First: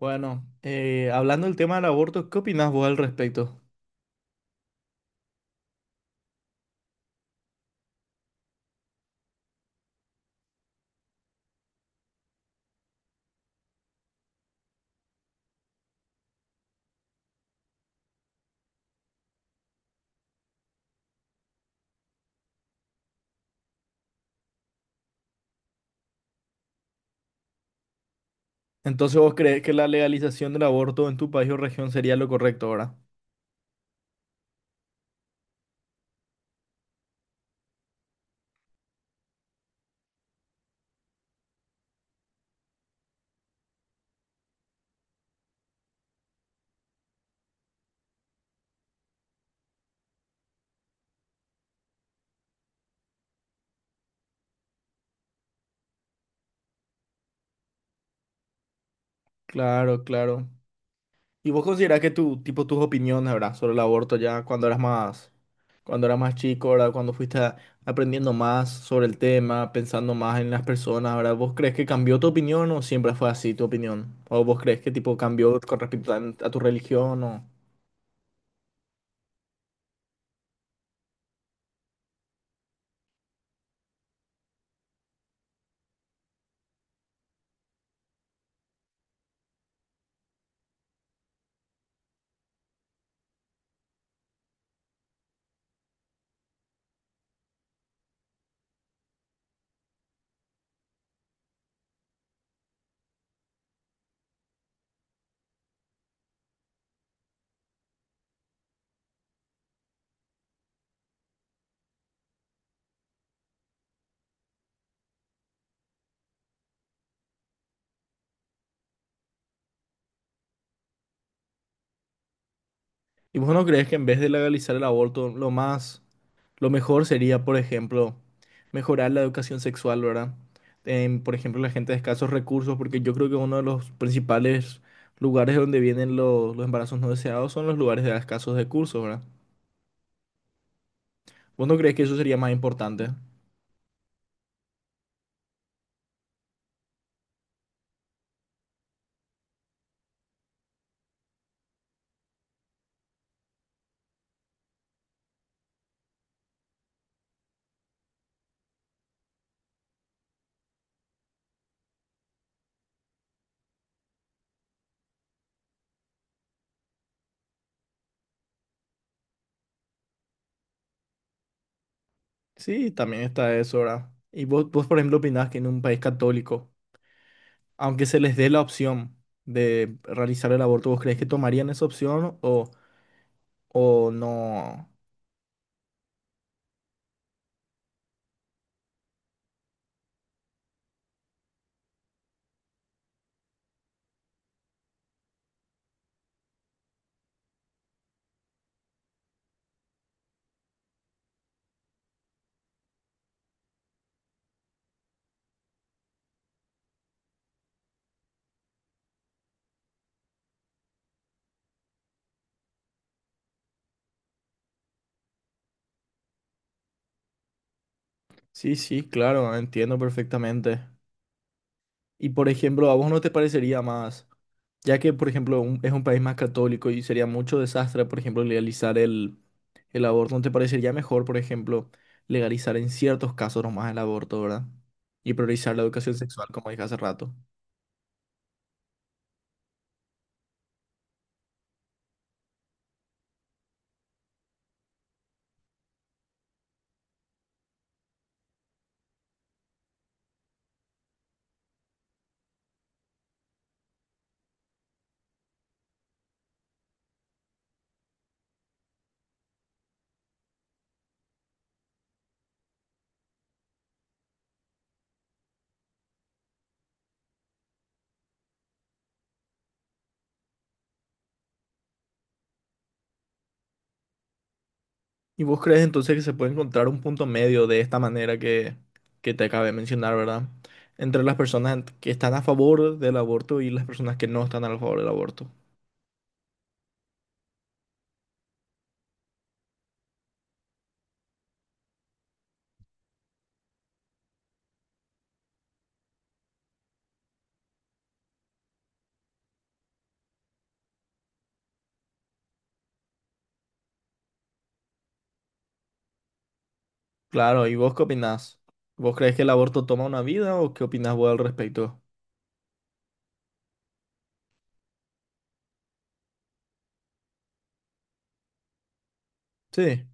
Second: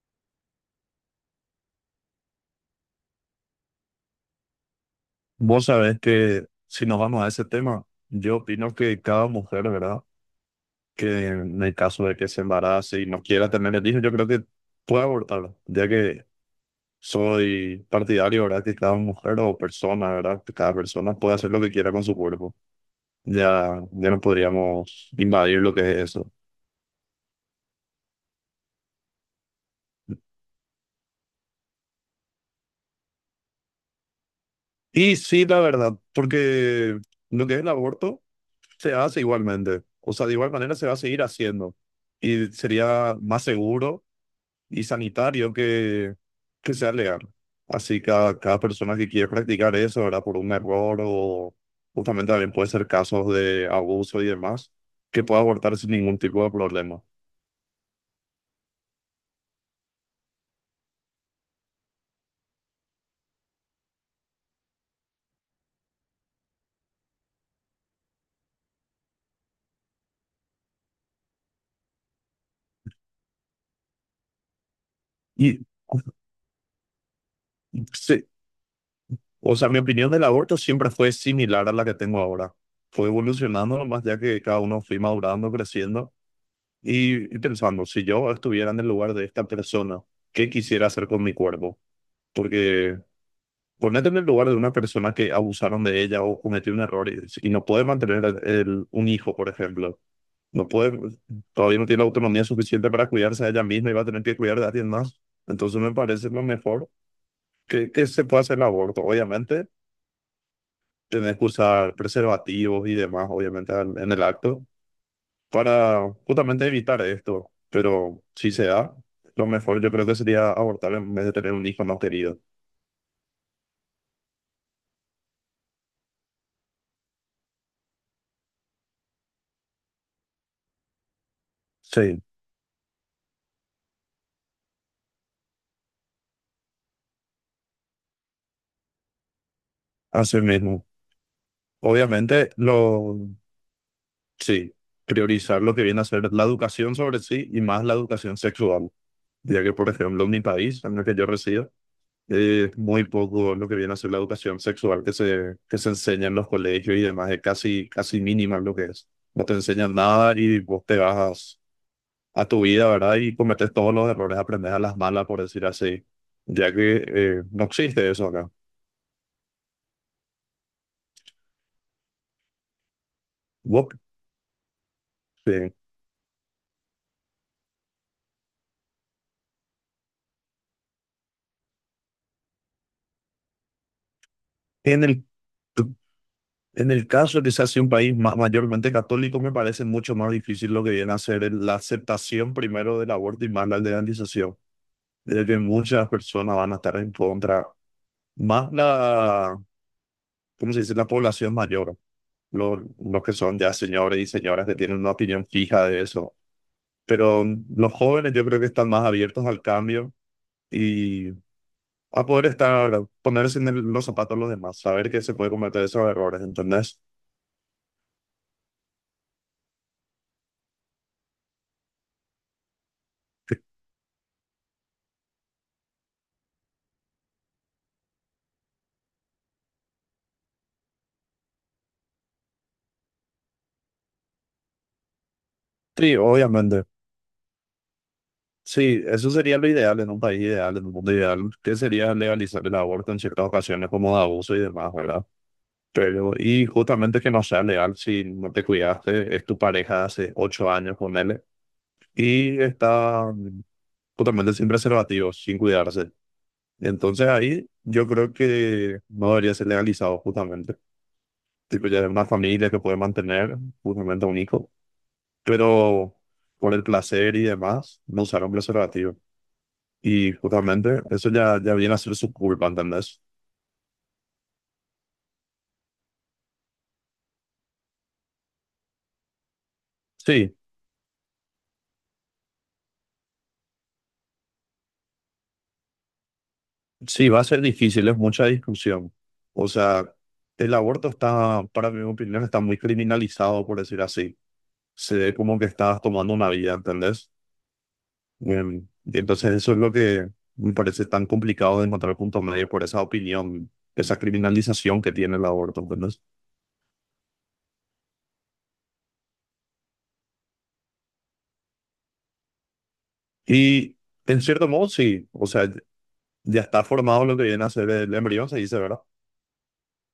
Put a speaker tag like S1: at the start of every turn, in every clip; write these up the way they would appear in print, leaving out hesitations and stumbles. S1: Bueno, hablando del tema del aborto, ¿qué opinás vos al respecto?
S2: Vos sabés que si nos vamos a ese tema, yo opino que cada mujer, ¿verdad? Que en el caso de que se embarace y no quiera tener el hijo, yo creo que puede abortarlo, ya que soy partidario, ¿verdad? Que cada mujer o persona, ¿verdad? Que cada persona puede hacer lo que quiera con su cuerpo. Ya, ya no podríamos invadir lo que es eso.
S1: Entonces, ¿vos crees que la legalización del aborto en tu país o región sería lo correcto, verdad?
S2: Y sí, la verdad, porque lo que es el aborto se hace igualmente. O sea, de igual manera se va a seguir haciendo. Y sería más seguro y sanitario que sea legal. Así que a cada persona que quiere practicar eso, ¿verdad? Por un error o justamente también puede ser casos de abuso y demás, que pueda abortar sin ningún tipo de problema.
S1: Claro, claro. ¿Y vos considerás que tipo, tus opiniones, verdad, sobre el aborto ya cuando eras más chico, ¿verdad? Cuando aprendiendo más sobre el tema, pensando más en las personas, ¿verdad? ¿Vos crees que cambió tu opinión o siempre fue así tu opinión? ¿O vos crees que tipo cambió
S2: Y
S1: con respecto a tu religión o...
S2: sí, o sea, mi opinión del aborto siempre fue similar a la que tengo ahora. Fue evolucionando más ya que cada uno fui madurando, creciendo y pensando, si yo estuviera en el lugar de esta persona, ¿qué quisiera hacer con mi cuerpo? Porque Ponete en el lugar de una persona que abusaron de ella o cometió un error y no puede mantener un hijo, por ejemplo. No puede, todavía no tiene la autonomía suficiente para cuidarse de ella misma y va a tener que cuidar de alguien más. Entonces me parece lo mejor que se pueda hacer el aborto. Obviamente, tenés que usar preservativos y demás, obviamente, en el acto, para justamente evitar esto. Pero si se da, lo mejor yo creo que sería abortar en vez de tener un hijo no querido.
S1: ¿Y vos no crees que en vez de legalizar el aborto, lo más lo mejor sería, por ejemplo, mejorar la educación sexual, ¿verdad? En, por ejemplo, la gente de
S2: Sí,
S1: escasos recursos, porque yo creo que uno de los principales lugares donde vienen los embarazos no deseados son los lugares de escasos recursos, ¿verdad?
S2: así mismo.
S1: ¿Vos no crees que eso sería
S2: Obviamente,
S1: más importante?
S2: sí, priorizar lo que viene a ser la educación sobre sí y más la educación sexual, ya que, por ejemplo, en mi país, en el que yo resido, es muy poco lo que viene a ser la educación sexual que que se enseña en los colegios y demás, es casi, casi mínima lo que es. No te enseñan nada y vos te vas a tu vida, ¿verdad? Y cometes todos los errores, aprendes a las malas, por decir así, ya que no existe eso acá.
S1: Sí, también está eso,
S2: Vos,
S1: ¿verdad? Y vos, por ejemplo, opinás que en
S2: eh,
S1: un país católico, aunque se les dé la opción de realizar el aborto, ¿vos crees que tomarían esa opción o no?
S2: en el En el caso de que sea así un país mayormente católico, me parece mucho más difícil lo que viene a ser la aceptación primero del aborto y más la legalización, de que muchas personas van a estar en contra, más la, ¿cómo se dice?, la población mayor, los que son ya señores y señoras que tienen una opinión fija de eso. Pero los jóvenes yo creo que están más abiertos al cambio y a poder estar, ponerse en los zapatos de los demás, saber que se puede cometer esos errores, ¿entendés?
S1: Sí, sí, claro, entiendo perfectamente. Y por ejemplo, ¿a vos no te parecería más, ya que por ejemplo es un país más católico y sería mucho desastre, por ejemplo, legalizar el aborto, ¿no te parecería mejor, por ejemplo, legalizar en ciertos casos nomás el aborto, ¿verdad? Y priorizar la educación
S2: Sí,
S1: sexual, como dije
S2: obviamente.
S1: hace rato.
S2: Sí, eso sería lo ideal en un país ideal, en un mundo ideal, que sería legalizar el aborto en ciertas ocasiones como de abuso y demás, ¿verdad? Pero, y justamente que no sea legal si no te cuidaste, es tu pareja de hace 8 años, ponele, y está justamente sin preservativos, sin cuidarse. Entonces ahí yo creo que no debería ser legalizado justamente. Tipo, ya es una familia que puede mantener justamente a un hijo, pero por el placer y demás, no usar un preservativo. Y justamente eso ya, ya viene a ser su culpa, ¿entendés?
S1: ¿Y vos crees entonces que se puede encontrar un punto medio de esta manera que te acabé de mencionar, ¿verdad?
S2: Sí,
S1: Entre las personas que están a favor del aborto y las personas que no están a favor del aborto.
S2: sí, va a ser difícil, es mucha discusión. O sea, el aborto está, para mi opinión, está muy criminalizado, por decir así. Se ve como que estás tomando una vida, ¿entendés? Y entonces eso es lo que me parece tan complicado de encontrar punto medio por esa opinión, esa criminalización que tiene el aborto, ¿entendés?
S1: Claro, ¿y vos qué opinás? ¿Vos crees que el aborto toma una vida o qué opinás vos al respecto?
S2: Y en cierto modo, sí, o sea, ya está formado lo que viene a ser el embrión, se dice, ¿verdad?
S1: Sí.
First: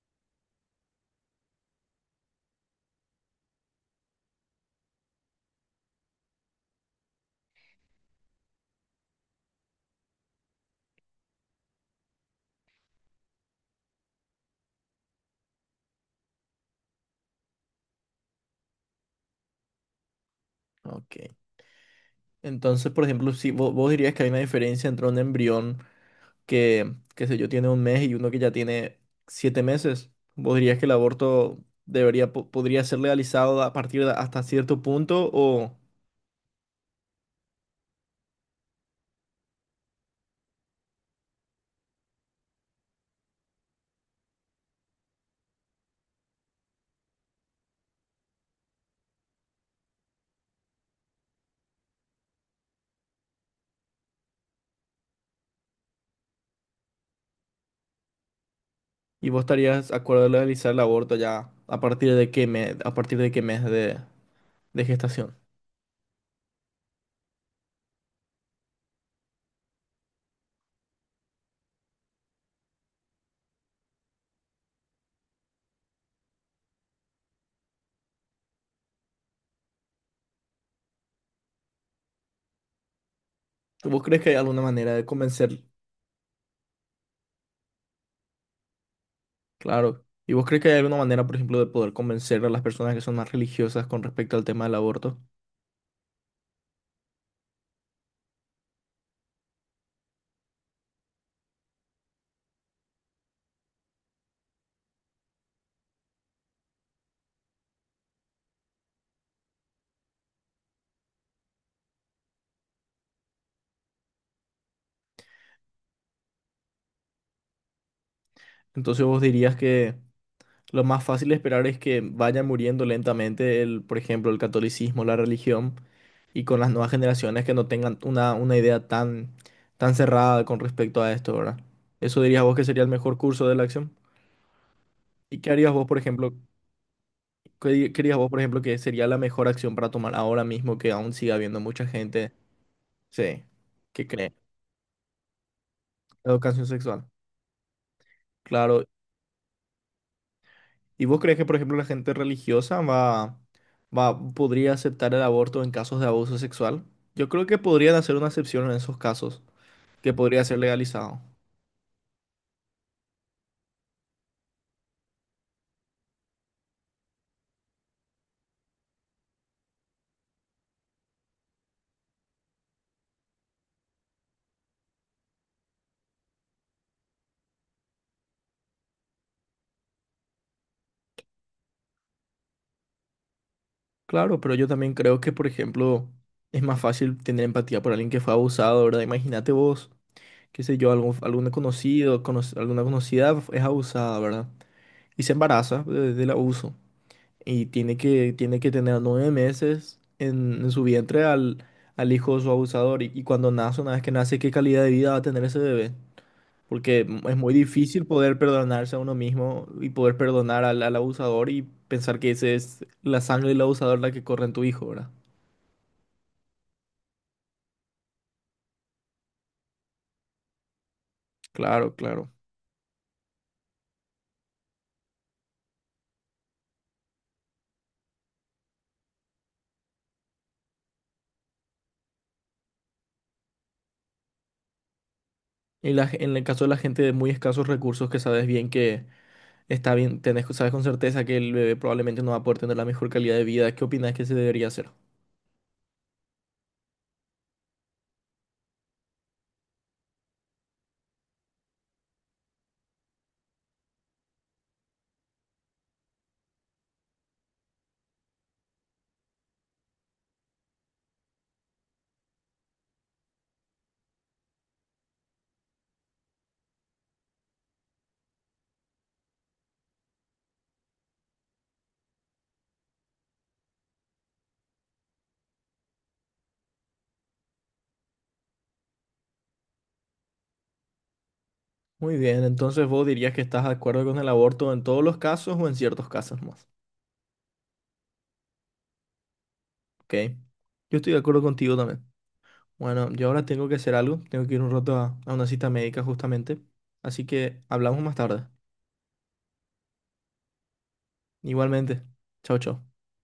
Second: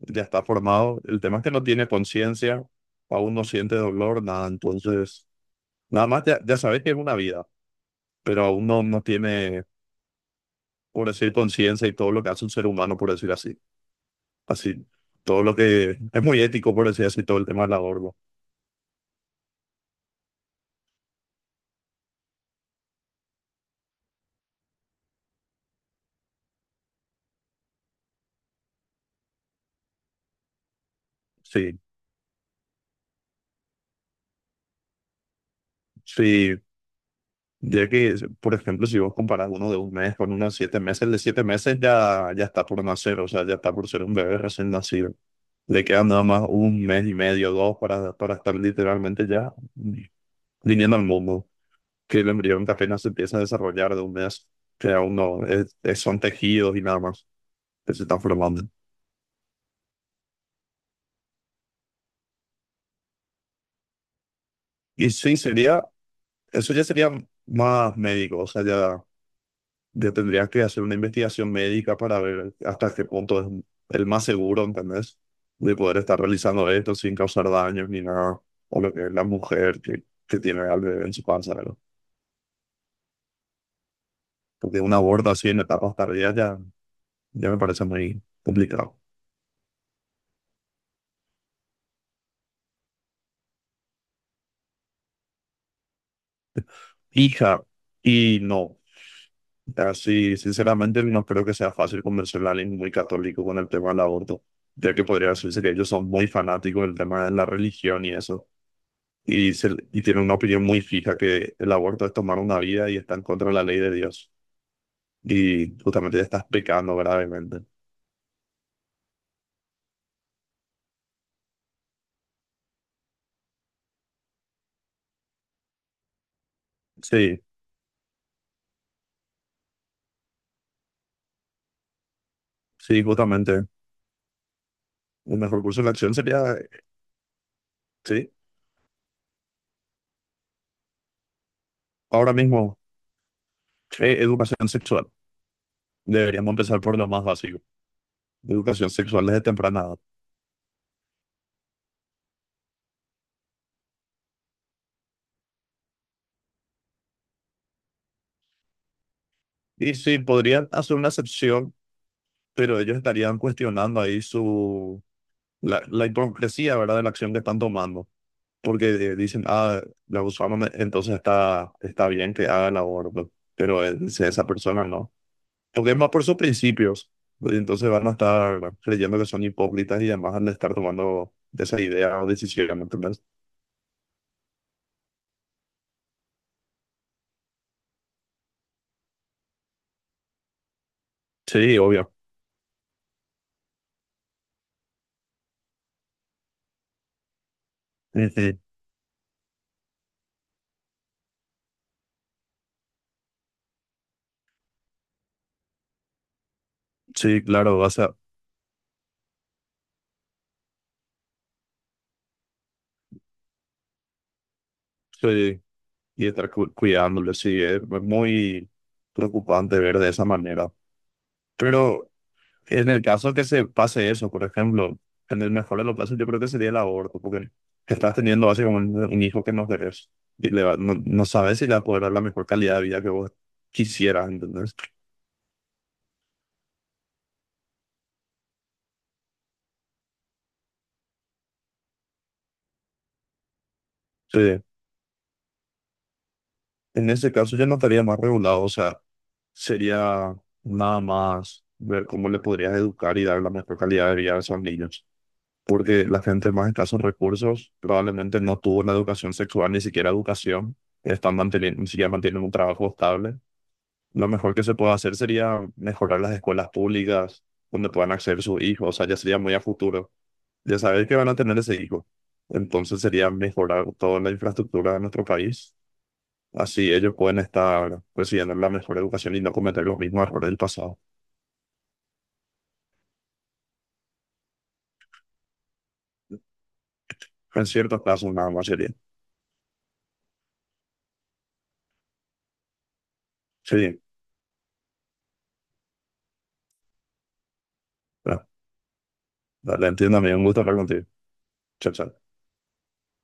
S2: Ya está formado. El tema es que no tiene conciencia, aún no siente dolor, nada. Entonces, nada más ya, ya sabes que es una vida, pero aún no, no tiene, por decir, conciencia y todo lo que hace un ser humano, por decir así. Así, todo lo que es muy ético, por decir así, todo el tema del aborto.
S1: Ok. Entonces, por ejemplo, si vos, vos dirías que hay una diferencia entre un embrión que, qué sé yo, tiene un mes y uno que ya tiene siete meses, ¿vos dirías que el aborto
S2: Sí,
S1: podría ser legalizado a partir de hasta cierto punto o
S2: sí. Ya que, por ejemplo, si vos comparás uno de un mes con uno de 7 meses, el de 7 meses ya, ya está por nacer, o sea, ya está por ser un bebé recién nacido. Le quedan nada más un mes y medio, dos, para estar literalmente ya viniendo al mundo, que el embrión que apenas se empieza a desarrollar de un mes, que aún no, son tejidos y nada más que se están formando.
S1: y vos estarías de acuerdo de legalizar el aborto ya a partir de qué mes, a partir de qué mes de
S2: Y
S1: gestación?
S2: sí, sería, eso ya sería más médico, o sea, ya, ya tendrías que hacer una investigación médica para ver hasta qué punto es el más seguro, ¿entendés? De poder estar realizando esto sin causar daños ni nada, o lo que es la mujer que tiene al bebé en su panza, ¿verdad?
S1: ¿Vos crees que hay alguna
S2: Porque un
S1: manera de
S2: aborto así en
S1: convencer
S2: etapas tardías ya, ya me parece muy complicado.
S1: claro. ¿Y vos crees que hay alguna manera, por ejemplo, de poder convencer a las personas que son más religiosas con respecto al tema del aborto?
S2: Hija, y no. Así, sinceramente, no creo que sea fácil convencer a alguien muy católico con el tema del aborto, ya que podría decirse que ellos son muy fanáticos del tema de la religión y eso, y, y tienen una opinión muy fija que el aborto es tomar una vida y está en contra de la ley de Dios, y justamente ya estás pecando gravemente.
S1: Entonces vos dirías que lo más fácil de esperar es que vaya muriendo lentamente el, por ejemplo, el catolicismo, la religión, y con las nuevas
S2: Sí,
S1: generaciones que no tengan una idea tan, tan cerrada con respecto a esto, ¿verdad? ¿Eso dirías vos que sería el
S2: sí,
S1: mejor curso de la
S2: justamente.
S1: acción?
S2: Un
S1: ¿Y qué
S2: mejor
S1: harías
S2: curso
S1: vos,
S2: de
S1: por
S2: acción
S1: ejemplo,
S2: sería,
S1: qué dirías vos,
S2: sí,
S1: por ejemplo, que sería la mejor acción para tomar ahora mismo que aún siga habiendo mucha gente,
S2: ahora mismo,
S1: sí, que cree en
S2: educación sexual.
S1: la
S2: Deberíamos
S1: educación
S2: empezar por
S1: sexual?
S2: lo más básico,
S1: Claro.
S2: educación sexual desde temprana edad.
S1: ¿Y vos crees que, por ejemplo, la gente religiosa va, podría aceptar el aborto en casos de abuso sexual? Yo creo que podrían hacer una excepción en esos casos,
S2: Y
S1: que
S2: sí,
S1: podría ser
S2: podrían hacer una
S1: legalizado.
S2: excepción pero ellos estarían cuestionando ahí su, la hipocresía, ¿verdad?, de la acción que están tomando. Porque dicen, ah, la usamos, entonces está, está bien que haga el aborto, pero esa persona no. Porque es más por sus principios. Y entonces van a estar creyendo que son hipócritas y además van a estar tomando esa idea o decisión, ¿entendés?
S1: Claro, pero yo también creo que, por ejemplo, es más fácil tener empatía por alguien que fue abusado, ¿verdad? Imagínate vos, qué sé yo, algún
S2: Sí, obvio.
S1: conocido, alguna conocida es abusada, ¿verdad? Y se embaraza del abuso. Y
S2: Ujú.
S1: tiene que tener 9 meses en su vientre al hijo de su abusador. Y cuando nace, una vez que nace, ¿qué calidad de vida va a tener ese bebé? Porque es
S2: Sí,
S1: muy
S2: claro, vas
S1: difícil
S2: a
S1: poder perdonarse a uno mismo y poder perdonar al abusador y pensar que ese es la sangre del abusador la que corre en tu hijo, ¿verdad?
S2: sí, y estar cuidándole, sí, es muy preocupante ver de esa manera.
S1: Claro,
S2: Pero
S1: claro.
S2: en el caso que se pase eso, por ejemplo, en el mejor de los casos, yo creo que sería el aborto, porque estás teniendo básicamente un hijo que no querés y no, no sabes si le va a poder dar la mejor calidad de vida que vos quisieras, ¿entendés?
S1: Y la en el caso de la gente de muy escasos recursos que sabes bien que está bien, tenés, sabes con certeza que el bebé probablemente no va a poder tener la mejor calidad de vida, ¿qué opinas que se
S2: Sí.
S1: debería hacer?
S2: En ese caso ya no estaría más regulado, o sea, sería nada más ver cómo le podrías educar y dar la mejor calidad de vida a esos niños, porque la gente más escasos recursos probablemente no tuvo una educación sexual, ni siquiera educación, están manteniendo, ni siquiera mantienen un trabajo estable. Lo mejor que se puede hacer sería mejorar las escuelas públicas donde puedan acceder sus hijos, o sea, ya sería muy a futuro. Ya saber que van a tener ese hijo. Entonces sería mejorar toda la infraestructura de nuestro país. Así ellos pueden estar recibiendo la mejor educación y no cometer los mismos errores del pasado.
S1: Muy bien, entonces vos dirías que estás de acuerdo con el aborto en todos los casos o en ciertos casos más.
S2: En ciertos casos nada más sería.
S1: Ok. Yo estoy de acuerdo contigo también. Bueno, yo ahora tengo que hacer
S2: Sí,
S1: algo. Tengo que ir un rato a una cita médica justamente. Así que hablamos más
S2: bueno,
S1: tarde.
S2: dale, entiendo, amigo. Un gusto hablar contigo. Chao,
S1: Igualmente.
S2: chao.
S1: Chao, chao.